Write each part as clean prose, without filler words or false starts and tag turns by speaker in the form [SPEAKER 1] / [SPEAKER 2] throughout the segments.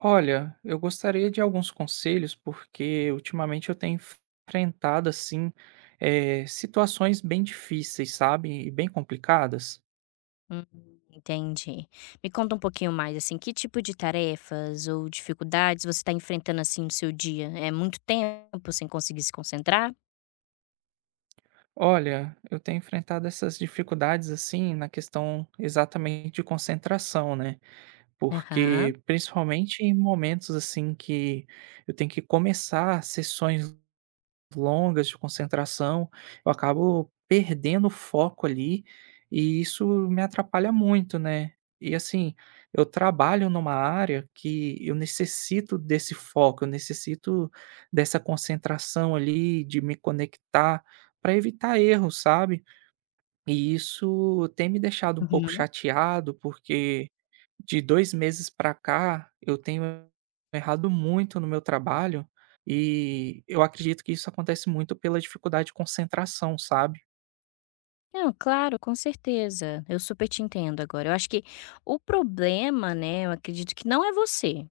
[SPEAKER 1] Olha, eu gostaria de alguns conselhos, porque ultimamente eu tenho enfrentado, assim, situações bem difíceis, sabe? E bem complicadas.
[SPEAKER 2] Hum, entendi. Me conta um pouquinho mais, assim, que tipo de tarefas ou dificuldades você está enfrentando, assim, no seu dia? É muito tempo sem conseguir se concentrar?
[SPEAKER 1] Olha, eu tenho enfrentado essas dificuldades, assim, na questão exatamente de concentração, né?
[SPEAKER 2] Aham.
[SPEAKER 1] Porque, principalmente em momentos, assim, que eu tenho que começar sessões longas de concentração, eu acabo perdendo o foco ali, e isso me atrapalha muito, né. E assim, eu trabalho numa área que eu necessito desse foco, eu necessito dessa concentração ali, de me conectar, para evitar erros, sabe. E isso tem me deixado um pouco
[SPEAKER 2] Uhum.
[SPEAKER 1] chateado, porque de 2 meses para cá, eu tenho errado muito no meu trabalho, e eu acredito que isso acontece muito pela dificuldade de concentração, sabe.
[SPEAKER 2] Não, claro, com certeza. Eu super te entendo agora. Eu acho que o problema, né, eu acredito que não é você.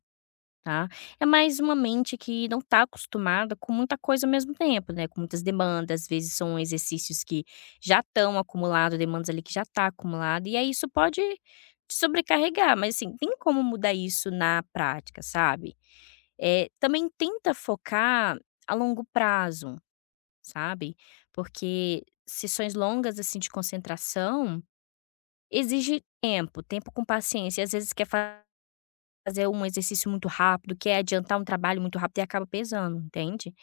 [SPEAKER 2] Tá? É mais uma mente que não está acostumada com muita coisa ao mesmo tempo, né, com muitas demandas, às vezes são exercícios que já estão acumulado, demandas ali que já está acumulada, e aí isso pode te sobrecarregar, mas assim, tem como mudar isso na prática, sabe. É também tenta focar a longo prazo, sabe, porque sessões longas, assim, de concentração, exige tempo, tempo com paciência e às vezes quer fa fazer um exercício muito rápido, quer adiantar um trabalho muito rápido e acaba pesando, entende?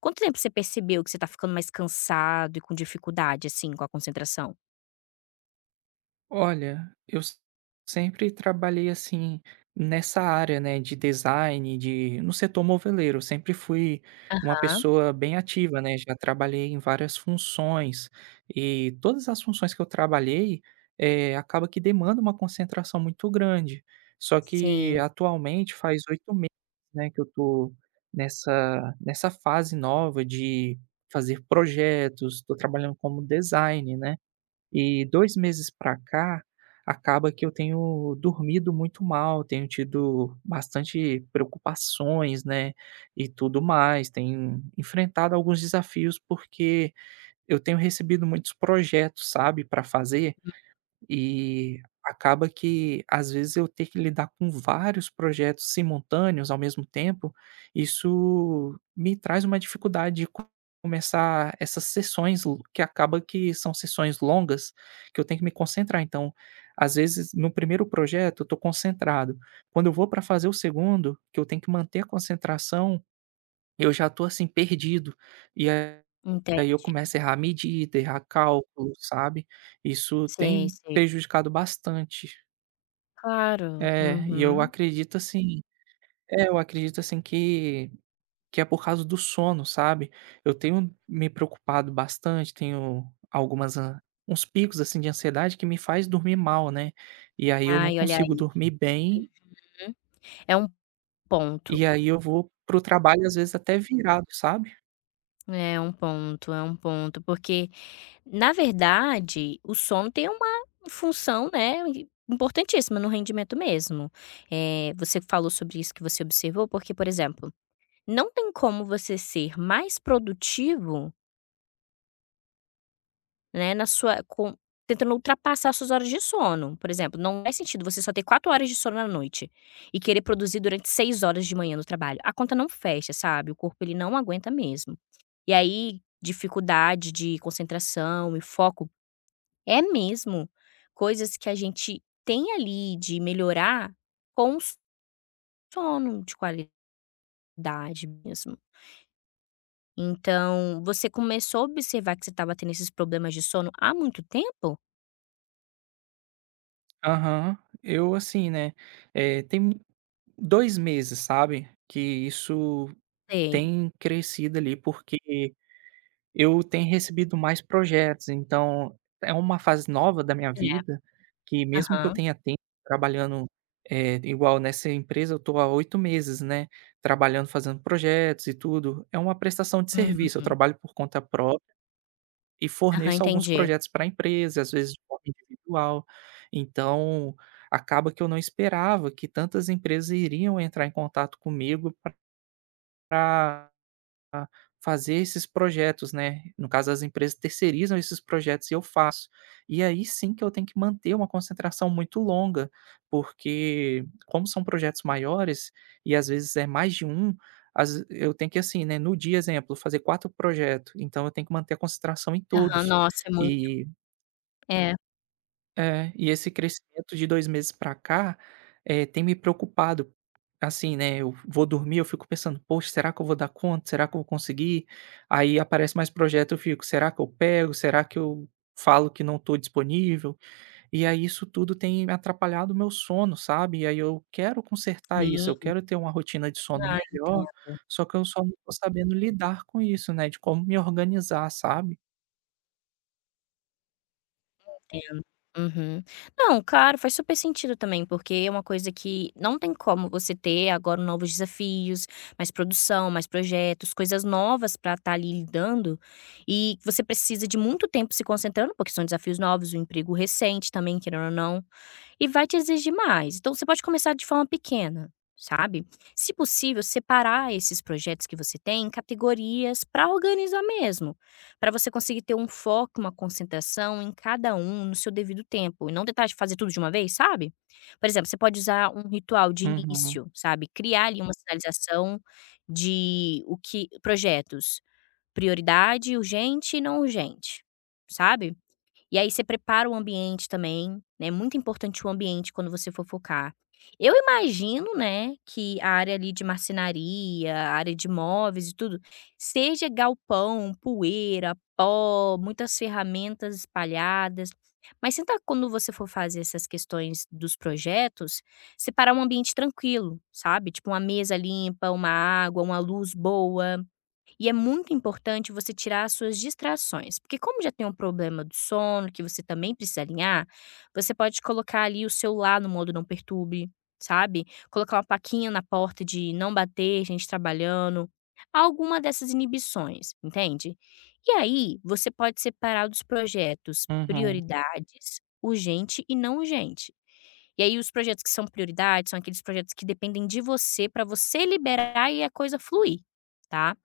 [SPEAKER 2] Quanto tempo você percebeu que você tá ficando mais cansado e com dificuldade, assim, com a concentração?
[SPEAKER 1] Olha, eu s sempre trabalhei, assim, nessa área, né, de design, de no setor moveleiro, sempre fui uma
[SPEAKER 2] Tá.
[SPEAKER 1] pessoa bem ativa, né, já trabalhei em várias funções, e todas as funções que eu trabalhei, acaba que demanda uma concentração muito grande. Só que
[SPEAKER 2] Sim.
[SPEAKER 1] atualmente faz 8 meses, né, que eu tô nessa fase nova de fazer projetos, estou trabalhando como design, né. E 2 meses pra cá, acaba que eu tenho dormido muito mal, tenho tido bastante preocupações, né, e tudo mais, tenho enfrentado alguns desafios, porque eu tenho recebido muitos projetos, sabe, para fazer, e acaba que, às vezes, eu ter que lidar com vários projetos simultâneos ao mesmo tempo, isso me traz uma dificuldade de co começar essas sessões l que acaba que são sessões longas, que eu tenho que me concentrar. Então, às vezes, no primeiro projeto eu estou concentrado, quando eu vou para fazer o segundo, que eu tenho que manter a concentração, eu já estou assim, perdido. E Aí eu
[SPEAKER 2] Entendo.
[SPEAKER 1] começo a errar a medida, errar cálculo, sabe. Isso
[SPEAKER 2] Sei,
[SPEAKER 1] tem
[SPEAKER 2] sei.
[SPEAKER 1] prejudicado bastante.
[SPEAKER 2] Claro.
[SPEAKER 1] É, e eu
[SPEAKER 2] Uhum.
[SPEAKER 1] acredito assim eu acredito assim que é por causa do sono, sabe. Eu tenho me preocupado bastante, tenho algumas an uns picos, assim, de ansiedade que me faz dormir mal, né. E aí eu não
[SPEAKER 2] Ai, olha
[SPEAKER 1] consigo
[SPEAKER 2] aí.
[SPEAKER 1] dormir bem,
[SPEAKER 2] Uhum. É um ponto.
[SPEAKER 1] e aí eu vou pro trabalho, às vezes, até virado, sabe.
[SPEAKER 2] É um ponto, é um ponto, porque, na verdade, o sono tem uma função, né, importantíssima no rendimento mesmo. É, você falou sobre isso que você observou, porque, por exemplo, não tem como você ser mais produtivo, né, na sua com tentando ultrapassar suas horas de sono. Por exemplo, não faz sentido você só ter 4 horas de sono à noite e querer produzir durante 6 horas de manhã no trabalho. A conta não fecha, sabe, o corpo ele não aguenta mesmo. E aí, dificuldade de concentração e foco é mesmo coisas que a gente tem ali de melhorar com o sono de qualidade mesmo. Então, você começou a observar que você estava tendo esses problemas de sono há muito tempo?
[SPEAKER 1] Aham. Eu assim, né, tem 2 meses, sabe, que isso
[SPEAKER 2] Sei.
[SPEAKER 1] tem crescido ali, porque eu tenho recebido mais projetos, então é uma fase nova da minha
[SPEAKER 2] É.
[SPEAKER 1] vida, que mesmo que eu
[SPEAKER 2] Aham.
[SPEAKER 1] tenha tempo trabalhando, igual nessa empresa eu estou há 8 meses, né, trabalhando, fazendo projetos e tudo, é uma prestação de serviço, eu
[SPEAKER 2] Uhum.
[SPEAKER 1] trabalho por conta própria e
[SPEAKER 2] Aham,
[SPEAKER 1] forneço alguns
[SPEAKER 2] entendi.
[SPEAKER 1] projetos para a empresa, às vezes de forma individual. Então, acaba que eu não esperava que tantas empresas iriam entrar em contato comigo para a fazer esses projetos, né, no caso as empresas terceirizam esses projetos e eu faço. E aí sim que eu tenho que manter uma concentração muito longa, porque como são projetos maiores, e às vezes é mais de um, às eu tenho que assim, né, no dia exemplo, fazer 4 projetos, então eu tenho que manter a concentração em
[SPEAKER 2] Aham,
[SPEAKER 1] todos.
[SPEAKER 2] nossa, é muito
[SPEAKER 1] E
[SPEAKER 2] é,
[SPEAKER 1] e esse crescimento de 2 meses pra cá, tem me preocupado. Assim, né, eu vou dormir, eu fico pensando: "Poxa, será que eu vou dar conta? Será que eu vou conseguir?". Aí aparece mais projeto, eu fico: "Será que eu pego? Será que eu falo que não estou disponível?". E aí isso tudo tem atrapalhado o meu sono, sabe. E aí eu quero consertar isso, eu
[SPEAKER 2] sim.
[SPEAKER 1] quero ter uma rotina de sono
[SPEAKER 2] Ah,
[SPEAKER 1] melhor,
[SPEAKER 2] entendo,
[SPEAKER 1] só que eu só não tô sabendo lidar com isso, né, de como me organizar, sabe.
[SPEAKER 2] entendo. Uhum. Não, claro, faz super sentido também, porque é uma coisa que não tem como você ter agora novos desafios, mais produção, mais projetos, coisas novas pra estar ali lidando, e você precisa de muito tempo se concentrando, porque são desafios novos, um emprego recente também, querendo ou não. E vai te exigir mais. Então você pode começar de forma pequena, sabe. Se possível, separar esses projetos que você tem em categorias para organizar mesmo, para você conseguir ter um foco, uma concentração em cada um no seu devido tempo e não tentar fazer tudo de uma vez, sabe. Por exemplo, você pode usar um ritual de
[SPEAKER 1] Uhum,
[SPEAKER 2] início, sabe, criar ali uma sinalização de o que projetos, prioridade, urgente e não urgente, sabe. E aí você prepara o ambiente também, né, é muito importante o ambiente quando você for focar. Eu imagino, né, que a área ali de marcenaria, a área de móveis e tudo, seja galpão, poeira, pó, muitas ferramentas espalhadas. Mas tenta quando você for fazer essas questões dos projetos, separar um ambiente tranquilo, sabe? Tipo uma mesa limpa, uma água, uma luz boa, e é muito importante você tirar as suas distrações, porque como já tem um problema do sono, que você também precisa alinhar, você pode colocar ali o celular no modo não perturbe, sabe? Colocar uma plaquinha na porta de não bater, gente trabalhando, alguma dessas inibições, entende? E aí, você pode separar dos projetos
[SPEAKER 1] uhum,
[SPEAKER 2] prioridades, urgente e não urgente. E aí, os projetos que são prioridade são aqueles projetos que dependem de você para você liberar e a coisa fluir, tá?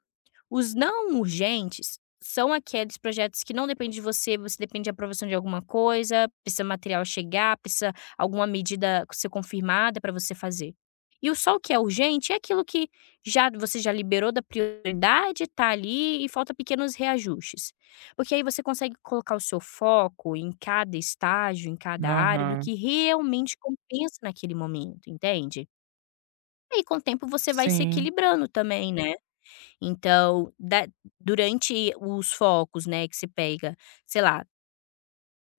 [SPEAKER 2] Os não urgentes são aqueles projetos que não depende de você, você depende de aprovação de alguma coisa, precisa material chegar, precisa alguma medida ser confirmada para você fazer. E o só o que é urgente é aquilo que já você já liberou da prioridade, está ali e falta pequenos reajustes. Porque aí você consegue colocar o seu foco em cada estágio, em cada área, do
[SPEAKER 1] aham,
[SPEAKER 2] que realmente compensa naquele momento, entende? E aí, com o tempo, você vai se
[SPEAKER 1] sim.
[SPEAKER 2] equilibrando também, né? Então, da durante os focos, né, que se pega, sei lá,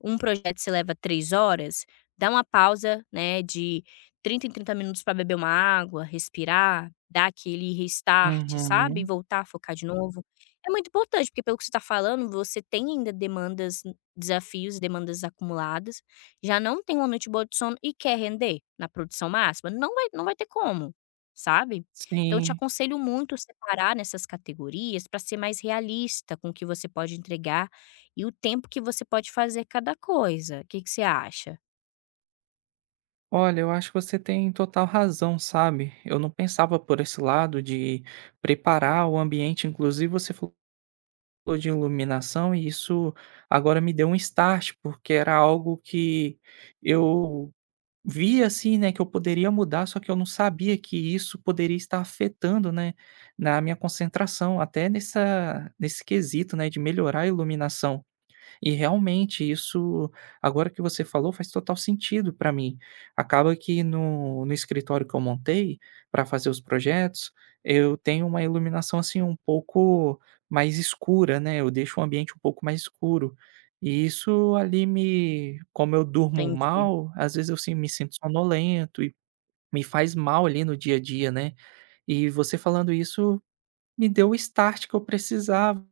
[SPEAKER 2] um projeto se leva 3 horas, dá uma pausa, né, de 30 em 30 minutos para beber uma água, respirar, dar aquele restart, sabe, e
[SPEAKER 1] Uhum.
[SPEAKER 2] voltar a focar de novo. É muito importante, porque pelo que você está falando, você tem ainda demandas, desafios e demandas acumuladas, já não tem uma noite boa de sono e quer render na produção máxima, não vai ter como, sabe. Então eu te
[SPEAKER 1] Sim.
[SPEAKER 2] aconselho muito separar nessas categorias para ser mais realista com o que você pode entregar e o tempo que você pode fazer cada coisa. Que você acha?
[SPEAKER 1] Olha, eu acho que você tem total razão, sabe? Eu não pensava por esse lado de preparar o ambiente, inclusive você falou de iluminação e isso agora me deu um start, porque era algo que eu via assim, né, que eu poderia mudar, só que eu não sabia que isso poderia estar afetando, né, na minha concentração, até nessa nesse quesito, né, de melhorar a iluminação. E realmente isso, agora que você falou, faz total sentido para mim. Acaba que no escritório que eu montei para fazer os projetos, eu tenho uma iluminação assim um pouco mais escura, né? Eu deixo o ambiente um pouco mais escuro. E isso ali me, como eu durmo
[SPEAKER 2] Entendi.
[SPEAKER 1] mal, às vezes eu sim, me sinto sonolento e me faz mal ali no dia a dia, né? E você falando isso me deu o start que eu precisava.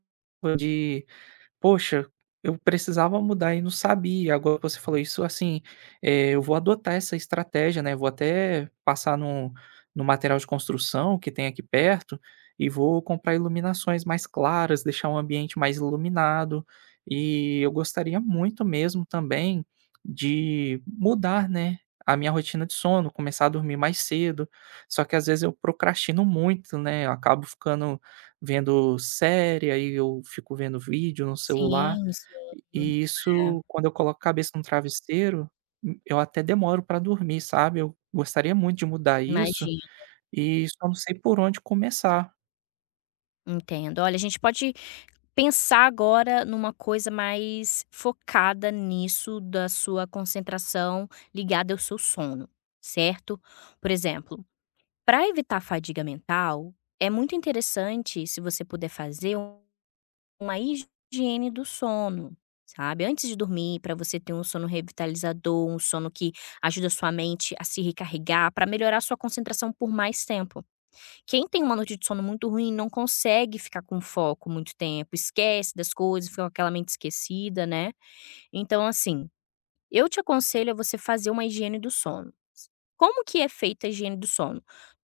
[SPEAKER 1] "Poxa, eu precisava mudar e não sabia", agora que você falou isso, assim, eu vou adotar essa estratégia, né, vou até passar no no material de construção que tem aqui perto e vou comprar iluminações mais claras, deixar um ambiente mais iluminado. E eu gostaria muito mesmo também de mudar, né, a minha rotina de sono, começar a dormir mais cedo, só que às vezes eu procrastino muito, né, eu acabo ficando vendo série, aí eu fico vendo vídeo no celular,
[SPEAKER 2] Sim, sim.
[SPEAKER 1] e
[SPEAKER 2] É,
[SPEAKER 1] isso quando eu coloco a cabeça no travesseiro, eu até demoro para dormir, sabe. Eu gostaria muito de mudar isso,
[SPEAKER 2] imagino,
[SPEAKER 1] e só não sei por onde começar.
[SPEAKER 2] entendo. Olha, a gente pode pensar agora numa coisa mais focada nisso da sua concentração ligada ao seu sono, certo? Por exemplo, para evitar a fadiga mental, é muito interessante se você puder fazer uma higiene do sono, sabe? Antes de dormir, para você ter um sono revitalizador, um sono que ajuda a sua mente a se recarregar, para melhorar a sua concentração por mais tempo. Quem tem uma noite de sono muito ruim não consegue ficar com foco muito tempo, esquece das coisas, fica com aquela mente esquecida, né? Então, assim, eu te aconselho a você fazer uma higiene do sono. Como que é feita a higiene do sono?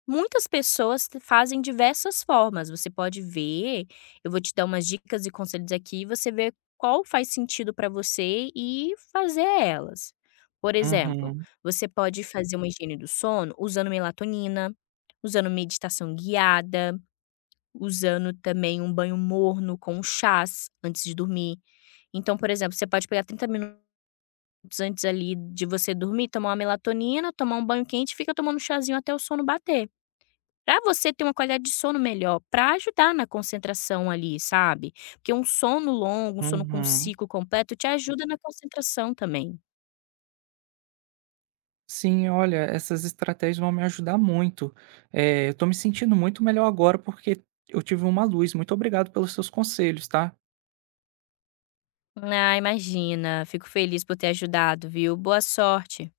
[SPEAKER 2] Muitas pessoas t fazem diversas formas, você pode ver, eu vou te dar umas dicas e conselhos aqui, você vê qual faz sentido para você e fazer elas. Por exemplo,
[SPEAKER 1] Uhum,
[SPEAKER 2] você pode fazer uma higiene do sono usando melatonina, usando meditação guiada, usando também um banho morno com chás antes de dormir. Então, por exemplo, você pode pegar 30 minutos antes ali de você dormir, tomar uma melatonina, tomar um banho quente e fica tomando chazinho até o sono bater. Para você ter uma qualidade de sono melhor, para ajudar na concentração ali, sabe. Porque um sono longo, um sono com um
[SPEAKER 1] uhum.
[SPEAKER 2] ciclo completo te ajuda na concentração também.
[SPEAKER 1] Sim, olha, essas estratégias vão me ajudar muito. Eu tô me sentindo muito melhor agora, porque eu tive uma luz. Muito obrigado pelos seus conselhos, tá.
[SPEAKER 2] Ah, imagina, fico feliz por ter ajudado, viu. Boa sorte.